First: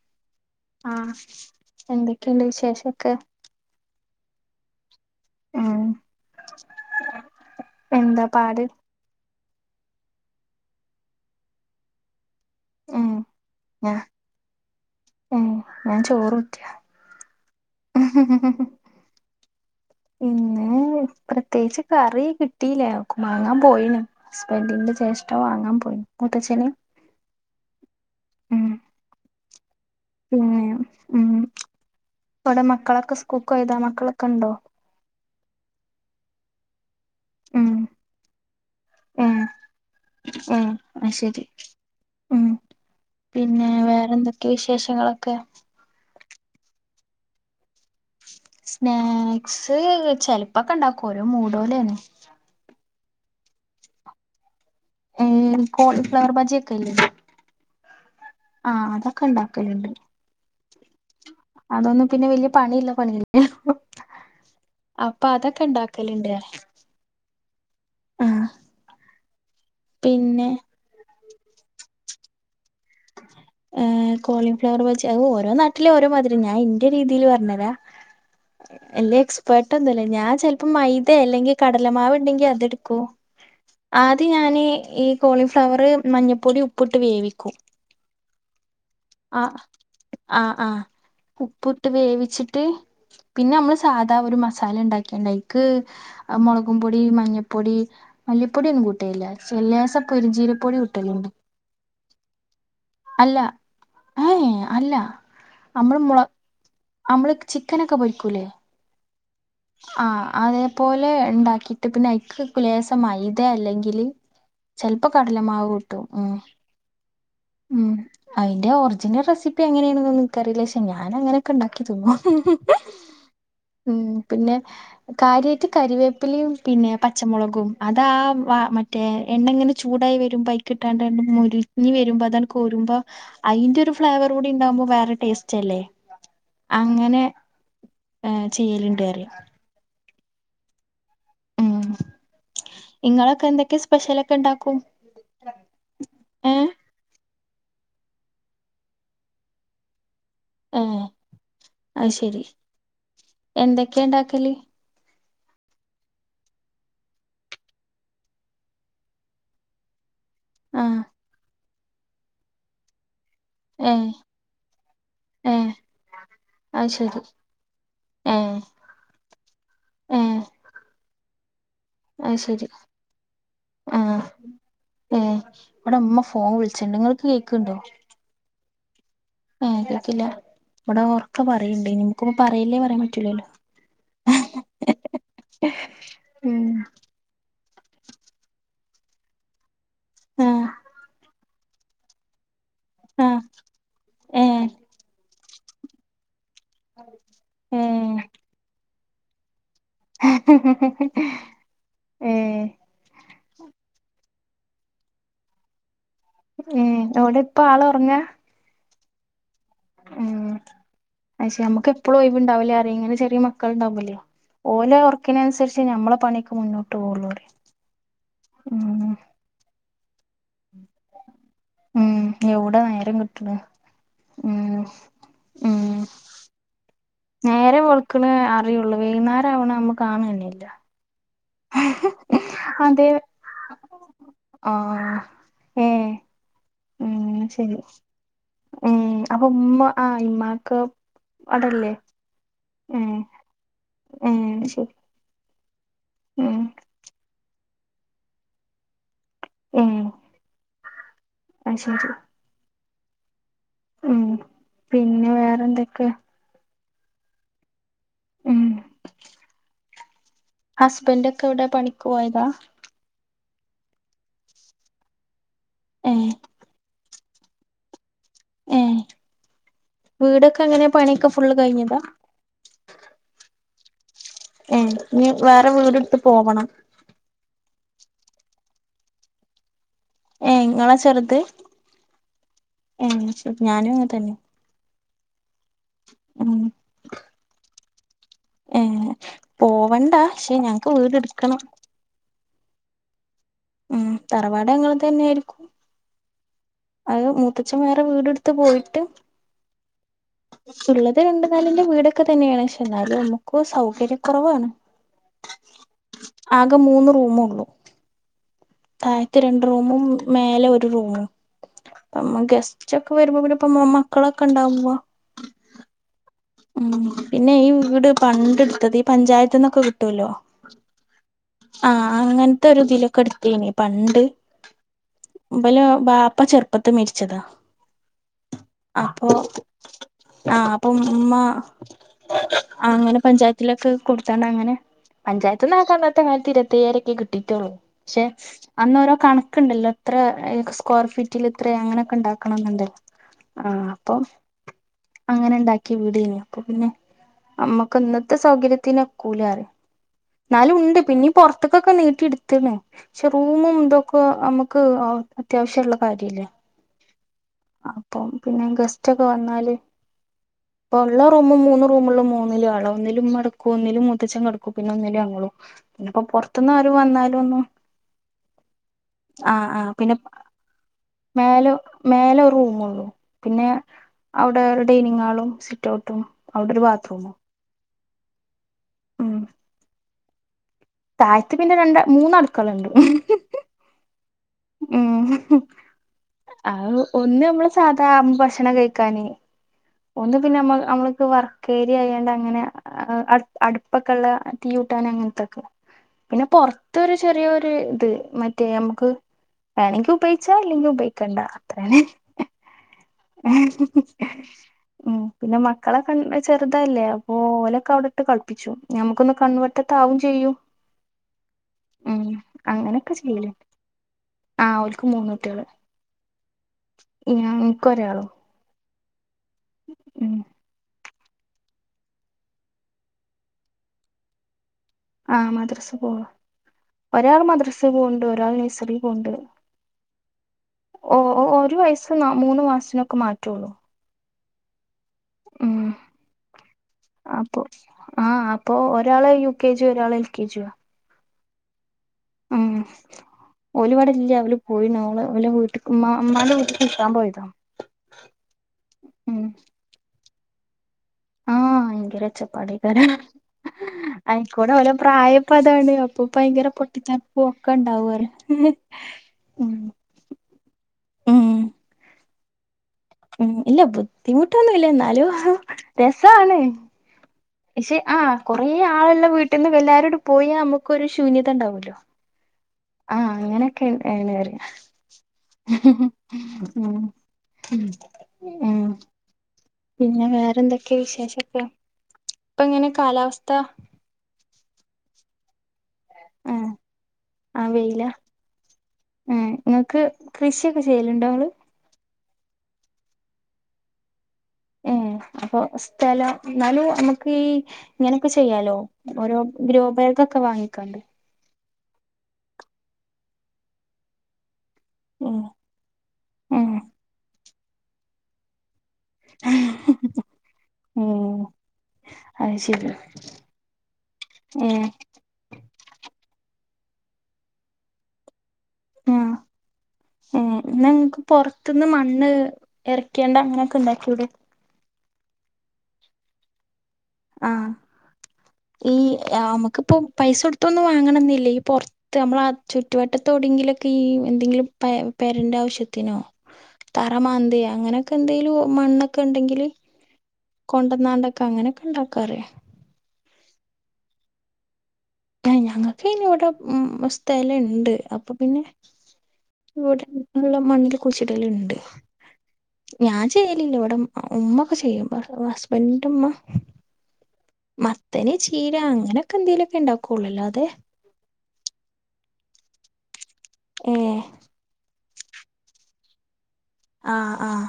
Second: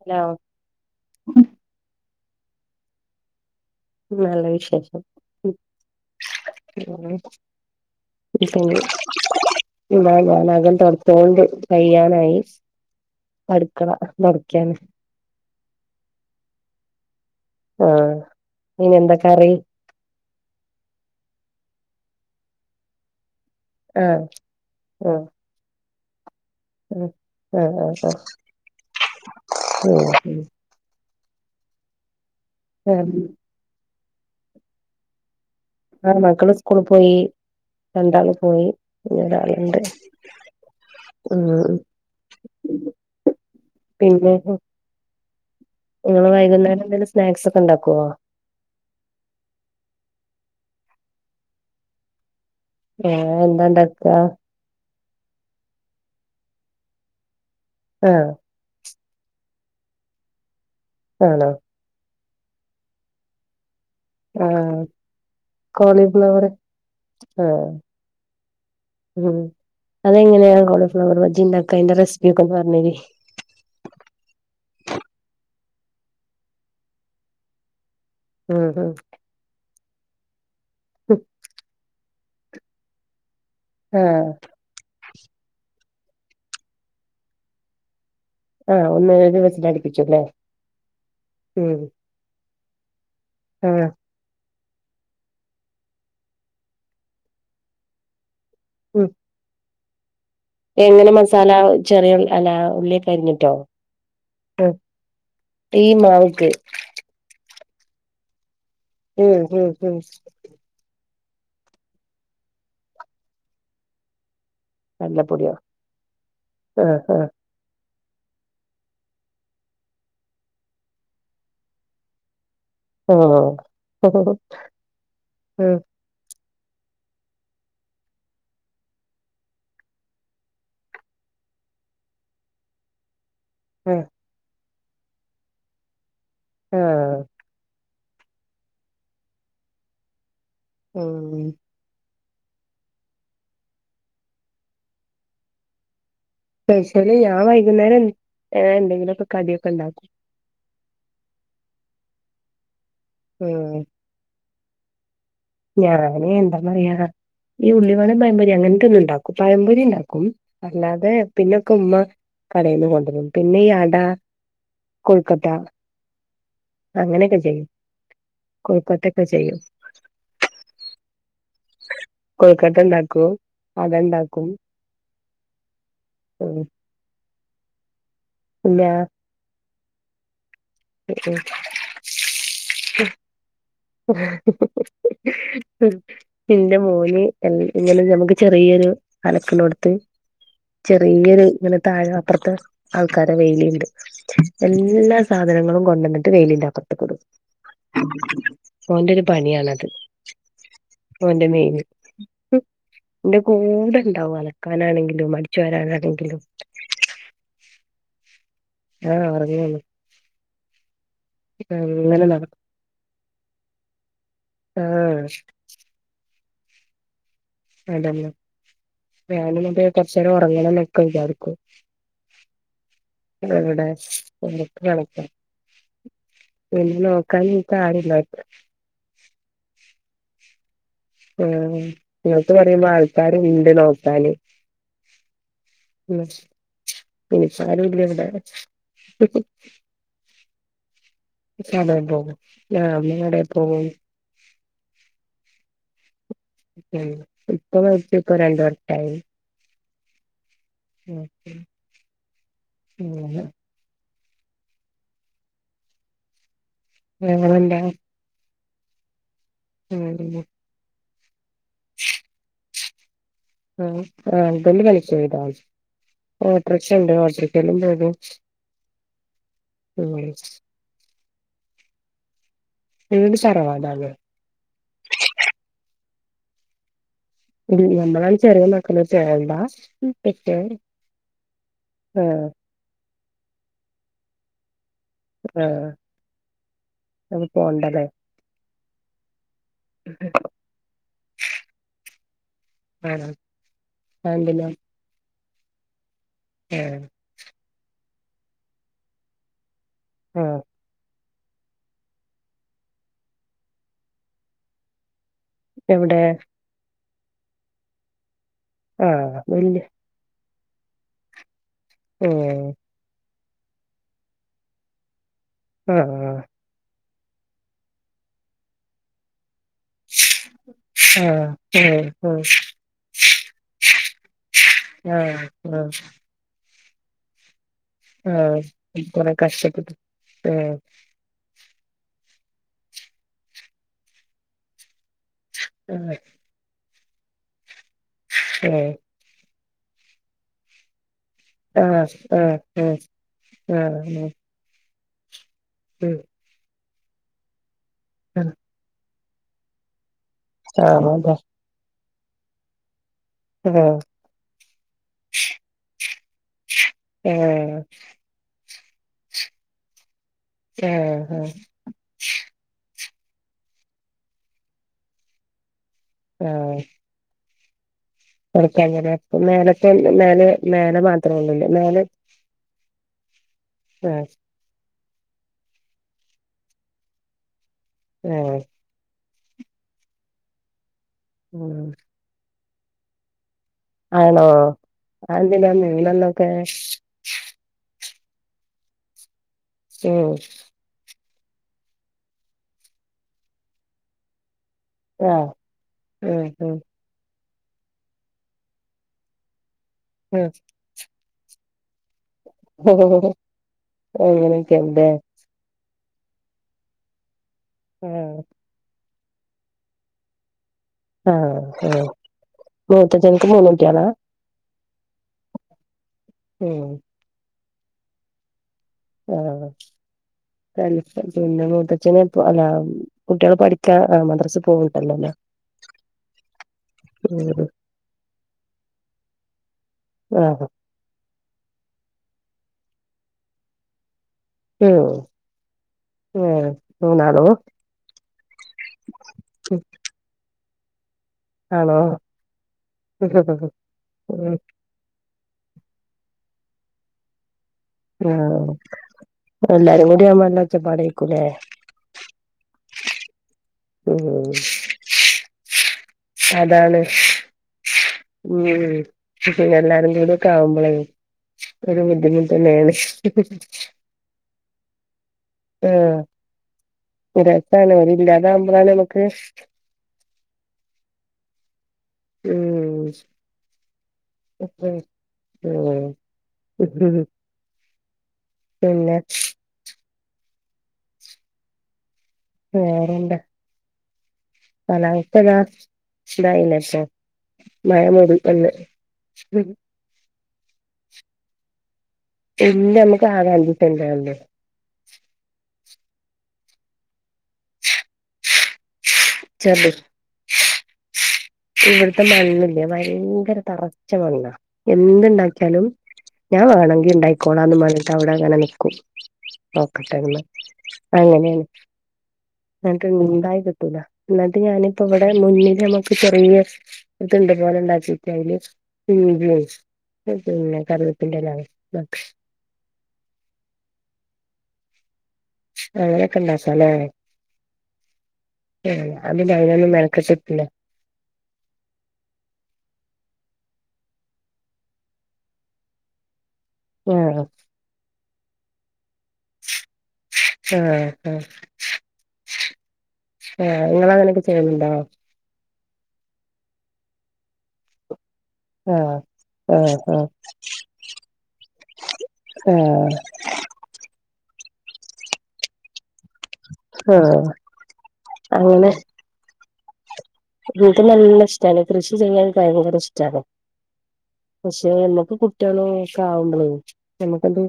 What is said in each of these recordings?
Hello ആഹ് എന്തൊക്കെയുണ്ട് വിശേഷൊക്കെ നല്ല വിശേഷം ഉം ഉം എന്താ പാട് പിന്നെ [unintelligible] എന്നാ ഞാൻ അകം തൊടച്ചോണ്ട് കയ്യാനായി ഉം അടുക്കള ഞാ തൊടക്കാന് ഉം ഞാൻ ചോറ് ഊറ്റൂവാ ആഹ് ഇനി എന്താ കറി ഇന്ന് പ്രത്യേകിച്ച് കറി കിട്ടി കിട്ടീല വാങ്ങാൻ പോയി ആഹ് ഹസ്ബൻഡിന്റെ ആഹ് ജേഷഠ വാങ്ങാൻ പോയി മുത്തച്ഛനെ ആഹ് ആഹ് ആഹ് ആഹ് ഉം പിന്നെ ഉം ഇവിടെ ആഹ് മക്കളൊക്കെ സ്കൂക്ക് പോയതാ മക്കളൊക്കെ ഉണ്ടോ ആഹ് മക്കള് സ്കൂള് പോയി ഏഹ് രണ്ടാള് പോയി ഏഹ് പിന്നൊരാളിണ്ട് അത് ശരി ഉം ഉം പിന്നെ പിന്നെ വേറെന്തൊക്കെ വിശേഷങ്ങളൊക്കെ നിങ്ങള് വൈകുന്നേരം എന്തേലും സ്നാക്സ് ഒക്കെ ഉണ്ടാക്കുവോ സ്നാക്സ് ചെലപ്പക്കെ ഇണ്ടാക്കും ഓരോ മൂടോലന്നെ ഏഹ് എന്താണ്ടാക്ക ഏഹ് കോളിഫ്ലവർ ബജിയൊക്കെ ഇല്ലേ ആഹ് ആഹ് അതൊക്കെ ഇണ്ടാക്കലുണ്ട് ആണോ അതൊന്നും പിന്നെ വലിയ പണി ഇല്ല പണിയല്ലേ ആഹ് അപ്പൊ അതൊക്കെ ഉണ്ടാക്കലുണ്ട് കോളിഫ്ലവർ ആഹ് ആഹ് ഉം പിന്നെ അതെങ്ങനെയാ കോളിഫ്ലവർ ബജി ഇണ്ടാനക്ക അയിൻ്റെ റെസിപ്പി ഒക്കെന്ന് പറഞ്ഞരി കോളിഫ്ലവർ ബജി അത് ഓരോ നാട്ടില് ഓരോ മാതിരി ഞാ ഇന്റെ രീതിയില് പറഞ്ഞരാം ഉം ഉം എല്ലേക്സ് പെട്ടന്നല്ലെ ഞാൻ ചെലപ്പം മൈതേ അല്ലെങ്കി കടലമാവ്ണ്ടെങ്കി അതെട്ക്കും ആദ്യം ആഹ് ഞാനി ഈ ഈ കോളിഫ്ലവർ മഞ്ഞപ്പൊടിയും ഉപ്പുട്ട് വേവിക്കും ആഹ് ഒന്ന് ഒരു ആഹ് വിസിലടിപ്പിച്ചുല്ലേ ആഹ് ആഹ് ഉം ഉപ്പിട്ട് വേവിച്ചിട്ട് പിന്നെ അമ്മള് ആഹ് സാ ധാ ഒരു മസാലണ്ടാക്കിയാണ്ട് അയിക്ക് മൊളകും പൊടി മഞ്ഞപ്പൊടി മല്ലിപ്പൊടി ഒന്നും ഉം കൂട്ടല്ല്ല ചെലേസ പെരിഞ്ചീര എങ്ങനെ മസാല ചെറിയ ഉ അല്ല അല്ല ഉള്ളിലേക്കരിഞ്ഞിട്ടോ ഏഹ് അല്ല ഈ മാവിക്ക് അമ്മള് ചിക്കനൊക്കെ പൊരിക്കൂ ലേ ഉം ഉം ഉം ആഹ് അതേപോലെണ്ടാക്കിട്ട് പിന്നെ അഴിക്ക് ലേസം മൈതേ അല്ലെങ്കില് ചെലപ്പം കടലപ്പൊടിയോ കടലമാവ് കൂട്ടും ഉം ആഹ് ആഹ് ഉം അയിന്റെ ഒറിജിനൽ റെസിപ്പി എങ്ങനെയേണ് നൊന്നും ഇൻക്കറിയില ശേ ഞാന അങ്ങനെ ക്കെണ്ടാക്കിത്ത്ന്നും ഓ ഓ ങ്ങനെ കാര്യായിട്ട് ക രിവേപ്പിലിയും പിന്നെ പച്ച മൊളകും അതാ വാ മറ്റേ എണ്ണങ്ങനെ ചൂടായി വെരുമ്പൊ അയിക്ക് കിട്ടാണ്ടണ്ട് മൊരിഞ്ഞ് വെരുമ്പ അതാണ്ട് കോരുമ്പോ അയിന്റൊരു ആഹ് ഫ്ലേവർ കൂടിണ്ടകുമ്പം വേറെ ടേസ്റ്റ് അല്ലേ ആഹ് അങ്ങനെ ആഹ് ചെയ്യല്ണ്ട് പറീം ആഹ് ഉം ഇങ്ങളൊക്കെ എന്തൊക്കെ സ്പെഷ്യലൊക്കെണ്ടാക്കും പെഷല് ഞാൻ വൈകുന്നേരം എന്തെങ്കിലും ഒക്കെ കടിയൊക്കെണ്ടാക്കും ഹേ അത് ശെരി ഉം എന്തൊക്കെണ്ടാക്കല് ഞാൻ എന്താ പറയാ ഈ ഉള്ളിവടേ പയംപൊരി അങ്ങനത്തെ ഒന്നും ഇണ്ടാക്കും പയംപൊരിണ്ടാക്കും ആ അല്ലാതെ പിന്നൊക്കുമ്മ കടേന്ന് കൊണ്ടരും പിന്നെ ഈ ഏ അട കൊഴുക്കട്ട ഏ അത് ശരി അങ്ങനെക്ക ചെയ്യും ഏ കൊഴകട്ടെക്കെ ചെയ്യും ഏ അത് ശരി കൊയ്ക്കട്ടണ്ടാക്കും അടണ്ടാക്കും ബടെ മ്മ ഫോൺ വ്ൾച്ച്ണ്ട് ഇങ്ങൾക്ക് കേക്ക്ണ്ടോ ഇല്ലാ ആഹ് കേക്ക്ല്ല വെട ഓറക്ക പറയ്ണ്ടേ ഇൻക്ക്പ്പം പറയല്ലേ പറയാൻ പറ്റൂലല്ലോ ഇന്റെ മോന് ഇങ്ങനെ അമ്മക്ക് ചെറിയൊരു അലക്ക്ന്നോട്ത്ത് ആഹ് ചെറിയൊര് ഇങ്ങനെ താഴെ അപറത്ത് ആൾക്കാരെ ആഹ് വെയിലിണ്ട് ഏഹ് എല്ലാ സാധനങ്ങളും കൊണ്ടന്ന്ട്ട് വെയിലിന്റാത്ത് ഏ ഓന്റെ ഒര് പണിയാണത് ഓന്റെ മെയിന് ഉം ഏഹ് ന്റെ കൂടെണ്ടാവും അലക്കാനാണെങ്കിലും അടിച്ചു വരാനാണെങ്കിലും ഉം എവ്ടെ ഇപ്പ ആള് ഒറങ്ങാ ആഹ് ഒറങ്ങാണ് ഉം അക്ഷെ നമ്മക്ക് എപ്പളും അങ്ങനെ നടക്കും ഒയിവ്ണ്ടാവൂല അറയും ഇങ്ങനെ ചെറിയ മക്കൾ ണ്ടാവുമ്പല്ലേ ഓലെ ആഹ് ഒറക്കിന് അന്സരിച്ചേ ഞമ്മളെ പണി ഒക്ക മുന്നോട്ട് പോവുള്ളൂ അറയ അതെന്നെ ഞാനിനിപ്പേ കൊറച്ചേരം ഒറങ്ങണം ന്നൊക്കെ വിചാർക്കും ഉം എവ്ടെ നേരം കിട്ട്ണ് ഇവിടെ ഉം ഉം വെന്നോ നേരം വെള്ക്ക്ണ അറിയോള്ളൂ വൈന്നേരം ആവണേ അമ്മക്ക് കാണെന്നെല്ല ആഹ് ഇങ്ങക്ക് പറയുമ്പോ അതെ ആൾക്കാര്ണ്ട് നോക്കാന് ആഹ് ഏഹ് മ്മച്ച് ഉം പിന്നെ ശരി ച്ചാരുല്ല ഇവിടെ ഉം അപ്പൊ ഉമ്മ ആ ഇമ്മാക്ക് അടല്ലേ കടെ പോകും ഏ രാവിലെ കടെ പോകും ഉം ശെരി ഉം ഇപ്പ മരിച്ച് ഇപ്പ രണ്ടു വർഷായി ഏഹ് ഉം അയ്ശെരി പിന്നല്ല ഉം പിന്നെ വേറെന്തൊക്കെ ഞങ്ങളല്ല ഉം ഉം ഉം ഹസ്ബന്റൊക്കെ എവിടെ? പണിക്ക് പോയതാ. ആഹ്. ആഹ് ഹസ്ബൻഡ് പണിക്കോയതാ ഏഹ് ഓട്ടർക്ഷ ണ്ട്. ഓട്ടർഷേലും പോകും ഏഹ്. ഉം വീടൊക്ക എങ്ങനെ പണിയൊക്കെ ഫുള്ള് കഴിഞ്ഞതാ? വീട് തറവാടാണ് ഏഹ് ഇഞ് വേറെ വീട്‌ട്ത്ത് പോവണം. ൽ ഞമ്മളാണ് ചെറിയ മക്കള് [unintelligible] ഏഹ് ഇങ്ങളാ ചെറുത് ആഹ് ഏഹ് ശരി. ഞാനും അങ്ങൻതന്നെ ആഹ് അത് പോണ്ട ലേ ഏഹ് പോവണ്ട. ശ്ശെ ഞങ്ങക്ക് വീട് ഇട്ക്കണം ആണോ? ഉം അതെന്തിനാ തറവാട് ഞങ്ങൾതന്നേര്ക്കും. ആഹ്. അത് മൂത്തച്ഛൻ വേറെ വീട് ഇട്ത്ത് പോയിട്ട് ആഹ് ഇള്ളത് രണ്ട് നെലെന്റെ വീടൊക്കെ തന്നെയാണ്. പക്ഷെ എന്നാലും നമുക്ക് സൗകര്യ ക്കൊറവാണ് എവിടെ ആക മൂന്ന് റൂമൊള്ളൂ. ആഹ് താഴത്ത് രണ്ട് വല്യ റൂമും മേലെ ഒരു റൂമും അപ്പ മ്മ ആഹ് ഗസ് റ്റൊക്കെ വരുമ്പോ പിന്ന ഇപ്പ മക്കളൊക്കെ ഇണ്ടാവുമ്പോ ആഹ് ആഹ് ഉം പിന്നെ ഈ വീട് പണ്ട് ഇട്ത്തത്. ഈ പഞ്ചായത്ത്ന്നൊക്കെ കിട്ടൊല്ലോ ആഹ് ആഹ് അങ്ങനത്തെ ഒരു ഇതിലൊക്കെ ഇട്ത്തീനി പണ്ട്. ആഹ് ആഹ് ഇബല ആഹ് ബാ പ്പ ചെറുപ്പത്ത് മരിച്ചതാ. ആഹ് അപ്പൊ കൊറെ കഷ്ടപ്പെട്ട് ആഹ് അപ്പം മ്മ അങ്ങനെ പഞ്ചായത്തിലൊക്കെ കൊടുത്താണ്ട് അങ്ങനെ പഞ്ചായത്ത് ന്നാകെ ആഹ് അന്നത്തെ കാലത്ത് ഇരുപത്തയ്യായിരൊക്കെ കിട്ടീട്ടുള്ളൂ ശ്ശെ അന്നോരോ കണ ക്ക്ണ്ടല്ലോ ഇത്ര സ്ക്വയർ ഫീ റ്റ്ല് ഇത്രെ ആഹ് അങ്ങനൊക്കെ ആഹ് ഇണ്ടാക്കണംന്ന്ണ്ട്. ആഹ് ആഹ് അപ്പം അങ്ങനെ ഇണ്ടാക്കിയ ഉം വീടേനി. അപ്പ പിന്നെ അമ്മ ക്ക്ന്നത്തെ ആഹ് സൗകര്യത്തിന് ഒക്കൂലാ പറയ. ഇന്നാലൂണ്ട് പൊർത്ത്ക്കൊക്കെ നീട്ടി ഇട്ത്ത്ണ്. ശ്ശെ റൂമും ആഹ് ഇതൊ പ്പൊ അമ്മക്ക് ഒ അത്യാവശ്യള്ള കാര്യല്ലേ ഏഹ് അപ്പം പിന്നെ ഗസ്റ്റ് ഒക്കെ വന്നാല് ആഹ് ഇപ്പൊ ഉള്ള ആഹ് ആഹ് റൂമ് മൂന്നും റൂമില് മൂന്നിലും ആളാ ഒന്നില് ഉമ്മ കടക്കും ഒന്നില് മൂത്തച്ചൻ കടക്കും പിന്നെ ഒന്നില് ഞങ്ങളും ഇനിപ്പൊ പൊർത്ത്ന്ന് ആര് വന്നാലു ഒന്നും കട്ക്കാന് ലേ. അപ്പ മേലത്തെ മേലെ മേല മാ മേലോ മേലെ ഒരു റൂമോള്ളൂ പിന്നെ ആ അവി ടെ ഒരു ഡൈനിങ് ഹാളും സിറ്റ് ഔട്ടും ഔടെ ഒരു ബാത്റൂമും. ഏഹ് ഉം താഴത്ത് പിന്നെ ഉം രണ്ട മൂന്ന് അടുക്കള ണ്ട് ആണോ അഎന്തിനാ മൂന്നെ ന്നൊക്കെ അത് ഒന്ന് നമ്മള് സാധാ ഭക്ഷണം കഴിക്കാന് ഉം ഒന്ന് പിന്നെ നമ്മ നമ്മൾക്ക് വർക്കരിയആയാണ്ട് അങ്ങനെ അടുപ്പൊക്കെ ഉള്ള തീ യൂട്ടാൻ ആ അങ്ങനത്തൊക്കെ ഉം പിന്നെ പോറ് ഉം ത്ത് ഒരു ചെറിയൊരു ഇത് മറ്റേ നമുക്ക് വേണങ്കി ഉം ഉപയോഗിച്ചാ അല്ലെങ്കിൽ ഉപയോഗിക്കണ്ട [unintelligible] അങ്ങനെയൊക്കെണ് ല്ലേ ഉം പിന്നെ മക്കളെ ചെറുതല്ലേ അപ്പോ ഓലൊക്കെ ആ അവിടെ ഇട്ട് കളിപ്പിച്ചു ഞമ്മുക്കൊന്ന് കൺവെട്ടത്താവും ചെയ്യും. ആഹ് ആഹ് ഉം അങ്ങനൊക്കെ മൂത്തച്ഛൻക്ക് ചെയ്യല്ണ്ട് മൂന്നൂട്ടിയളാ? ആഹ് ഓൽക്ക് മൂന്നൂട്ടിയള് ഉം ഇൻക്കോരാളും ഹം പിന്നെ മൂത്തച്ചിയൾ അല്ല കുട്ടികൾ പഠിക്കാ ആഹ് മദ്രാസി പോക ആഹ് മദ്രസ് പോവാ ഒരാൾ ഉം മദ്രസ് പോവ്ണ്ട് ഒരാൾ നഴ്സറി പോവ്ണ്ട്. ആഹ് ഓഹ് ഓ ഒരു വയസ്സ് മൂന്ന് മാസത്തിനൊക്കെ മാറ്റുള്ളൂ ഉം ഉം മൂനാളും അപ്പൊ ആഹ് അപ്പൊ ഒരാള് യു കെ ജി ഒരാള് എൽ കെ ജി ആ ആണോ ഉം ഉം ഓല് വടല്യ ഓല് പോയീണ് ഓളെ അവലെ വീട്ടുക്ക് മ്മ മ്മാന്റെ വീട്ടക്ക് നിക്കാൻ പോയതാ ആഹ് ഉം എല്ലാരും കൂടിആവുമ്പോ ന ല്ലഒച്ചപ്പാടെ ആഹ് ഭയങ്കര ഒച്ചപ്പാടൈക്കാരം ഉം ആയിക്കൂടെ ഓല പ്രായപ്പോ അതാണ് അപ്പൊ ഭയങ്കര അതാണ് പൊട്ടിതേർപോ ഒക്കെ ണ്ടാവും ഉം എല്ലാരും കൂടി ഒക്ക ആവുമ്പളേ ഉം ഒരു ബുദ്ധിമുട്ടന്നെണ് ഉം ഇല്ല ബുദ്ധിമുട്ടൊന്നുംല്ല ന്നാലും ആഹ് രസാണ് രസാണ് പക്ഷെ ആ കൊറെേ ഓരില്ലാതാവുമ്പളാണ് നമുക്ക് ആളുള്ള വീട്ട്ന്ന് എല്ലാരുടെ പോയ നമുക്കൊരു ശൂന്യത ഉണ്ടാവല്ലോ ഉം ആഹ് അങ്ങനെയൊക്കെ ഏണ്റിയ ഉം ഉം ഉം പിന്നെ പിന്നെ വേറെന്തൊക്കെയ വിശേഷൊക്കെ ഇപ്പ എങ്ങനെ വേറെന്താ കാലാവസ്ഥ കാലാവസ്ഥ താ ആഹ് [unintelligible] പോ ആഹ് മഴ വെയിലാ മുടി ഏഹ് ഇങ്ങക്ക് കൃഷിയൊക്കെ ചെയ്യലുണ്ടോ നിങ്ങള് ഇല്ല അമ്മക്ക് ആകെ അഞ്ച് സെൻ്റള്ളൂ ഏഹ് അപ്പൊ സ്ഥലം ന്നാലും നമ്മുക്ക് ഈ ഇങ്ങനെക്കെ ചെയ്യാലോ ഓരോ ചെർത് ഗ്രോബാഗ്ഒക്കെ വാങ്ങിക്കാണ്ട് ഇവിടുത്തെ മണ്ണില്ലേ ഭയങ്കര തറച്ച മണ്ണാ എന്തു ഉം ണ്ടാക്കിയാലും ഞാൻ ഉം വേണമെങ്കി ഉണ്ടായിക്കോളാംന്ന് പറഞ്ഞിട്ട് അവിടെ അങ്ങനെ നിക്കും നോക്കട്ടെന്ന് ഉം അങ്ങനെണ് അത് ശരി ന്നട്ട് ഉണ്ടായി കിട്ടൂല്ല ന്നട്ട് ഏ ഞാനിപ്പോ ഇവിടെ മുന്നില് നമ്മക്ക് ചെറിയ ഇത്ണ്ട്പോലെ ഉണ്ടാക്കീട്ട് അതില് ആ ഏ ഹ്മ് ഹ് എന്നാ പിന്നെ കറവേപ്പിന്റെല എറക്കേണ്ട അങ്ങനെക്കെ ണ്ടാക്കൂടെ അങ്ങനെക്കെ ഇണ്ടാക്കാലേ ആ ഈ അതിന് അതിനൊന്നും അമ്ക്ക്പ്പോ മെനക്കെട്ടിട്ടില്ല പൈസൊടുത്തൊന്നും വാങ്ങണന്നില്ല ഈ പൊ ത്ത് മ്മളാ ചുറ്റുവട്ടത്തോടെങ്കിലൊക്കി ഈ എന്തെങ്കിലും പെ പെരന്റെ ആവശ്യത്തിനോ തറ ആഹ് മാന്തിയ അങ്ങനെയൊക്കെ എന്തെലും മണ്ണൊക്കെ ഇണ്ടെങ്കില് ആഹ് കൊണ്ടന്നാണ്ടൊക്കെ അങ്ങനെക്കെ ണ്ടാക്കാറിയ ആ ങ്ങള് അങ്ങനെയൊക്കെ ചെയ്യല്ണ്ടോ ഏയ് ഞങ്ങക്കൈന് വിടെ മ് സ്ഥലണ്ട് അപ്പൊ പിന്നെ ആഹ് ആഹ് ആഹ് ഇവിടുള്ള മണ്ണില് കുയ്ച്ചിടല്ണ്ട് ആഹ് ഞാൻ ചെയ്യലില്ല ഇവിടെ ഉമ്മ ഒക്കെ ചെയ്യും ഹസ്ബന്റിന്റെമ്മ ആഹ് മത്തന് ചീര അങ്ങനൊക്കെ എന്തേലൊക്കെ ണ്ടാക്കൊള്ളൂ അല്ലാതെ ഇൻക്ക് നല്ല ഇഷ്ട്ടാണ് കൃഷി ചെയ്യാൻ ൻക്ക് ഭയങ്കര ഇഷ്ട്ടാണ് ഏ പക്ഷെ മ്മക്ക് കുട്ടിയോളും ഒക്കെ ആവുമ്പളയ് ആഹ് നമുക്കെന്ത്‌ ആഹ്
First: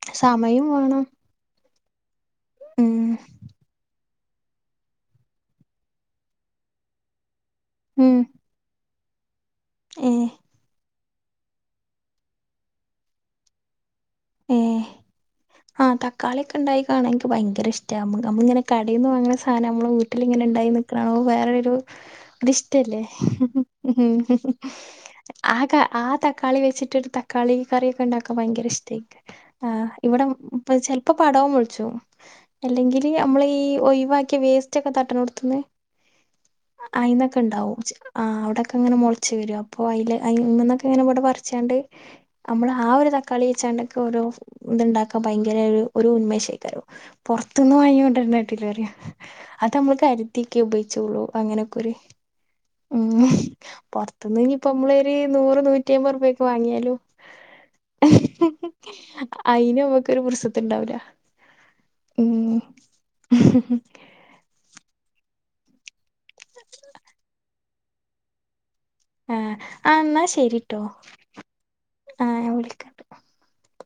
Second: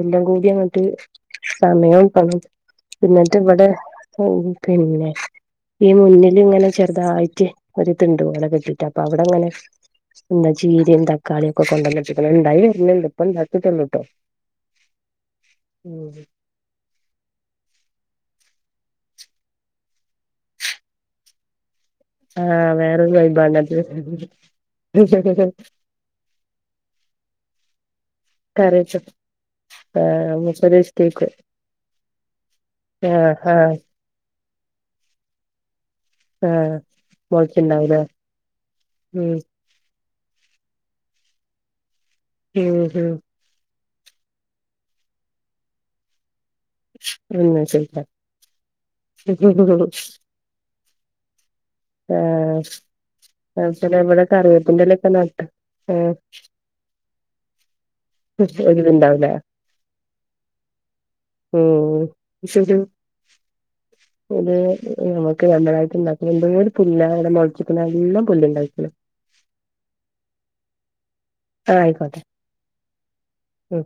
എല്ലാം കൂടി സമയം അങ്ങട്ട് വേണം സമയും പണും ഉം ന്നിട്ട് വിടെ ഉം പിന്നെ ഈ മുന്നില് ങ്ങനെ ചെറുതായ്റ്റ് ഉം ഒരിത്ണ്ട് വല കെട്ടി റ്റപ്പൊ അവിടങ്ങനെ ഏ [unintelligible] ചീരേം തക്കാളിയൊക്കെ കൊണ്ടന്ന്ട്ട്ക്ക്ണ് ണ്ടായി വര്ന്ണ്ട് ഇപ്പണ്ടാക്കിട്ടൊള്ളൂട്ടോ ട്ടോ ഏ ആ തക്കാളി ക്കെണ്ടായിക്കാണൻ ഇൻക്ക് ഭയങ്കര ഇഷ്ട്ടാ നമ്മളിങ്ങനെ കടെന്ന് വാങ്ങ്ണ സാനം നമ്മളെ വീട്ടിലിങ്ങനെ ണ്ടായി നിക്ക്ണ കാണുമ്പോ വേറൊരു ആഹ് അതിഷ്ടല്ലേ? വേറൊരു വൈബാണത് ആ ക ആ തക്കളി വെച്ചിട്ടൊരു തക്കാളി കറിയൊക്കെ ഉണ്ടാക്കാൻ ഭയങ്കര കറിവെച്ച ഇഷ്ടായി ആഹ് ഇവടം പ് മൂപ്പര് ചെല്പ്ം ഇഷ്ടായിക്ക് പടവും ഒളിച്ചോം. അല്ലെങ്കില് ആഹ് നമ്മളീ ആഹ് ഒഴിവാക്കിയ വേസ് റ്റൊക്കെ തട്ട്ണോട്ത്ത്ന്ന് ആഹ് അയിന്നൊക്കെ ഇണ്ടാവും ച്ച് മുളച്ചുണ്ടാവൂലേ ആഹ് അവടക്കെ ങ്ങനെ ഉം മൊളച്ചു വരും അ അപ്പൊ അതില് ഇന്നൊക്കെ ഇങ്ങനെ ഇവിടെ പറിച്ചോണ്ട് നമ്മള് ഉം ആ ഒരു ഉം തക്കാളി വെച്ചാണ്ട് ഓരോ ഇത്ണ്ടാക്കാൻ ഭയങ്കര ഒരു ഒരു ഉന്മേഷായി. എന്നാ പൊറത്ത്ന്ന് ചോദിക്കാം വാങ്ങിക്കൊണ്ടര്ണേട്ട്ലറ്യ അത് നമ്മള് കര് ത്തിക്കി ഉപയോഗിച്ചുള്ളൂ പ്പ അങ്ങനെ ഏഹ് അത് ശരി ഇവടെ പൊറത്തുന്ന് ഇനിയിപ്പോ കറിവേപ്പിൻ്റലക്കെ നമ്മളൊരു നട്ട് നൂറ് നൂറ്റി ഏഹ് അമ്പത് റുപ്യക്ക് വാങ്ങിയാലും [unintelligible] അയിന് ഓക്കൊരു പുറുസത്ത്ണ്ടാവുല. ഉം ഉം ഇത് നമുക്ക് രണ്ടടായിട്ട് ഇണ്ടാക്കി വരുമ്പയ് പുല്ലായെടന്നാൾ ചിക്കുന്ന നല്ലം പുല്ലുണ്ടായിക്ക്ണ് ആഹ് എന്നാ ശരിട്ടോ ആഹ് ഞാൻ വിളിക്കാം ഉം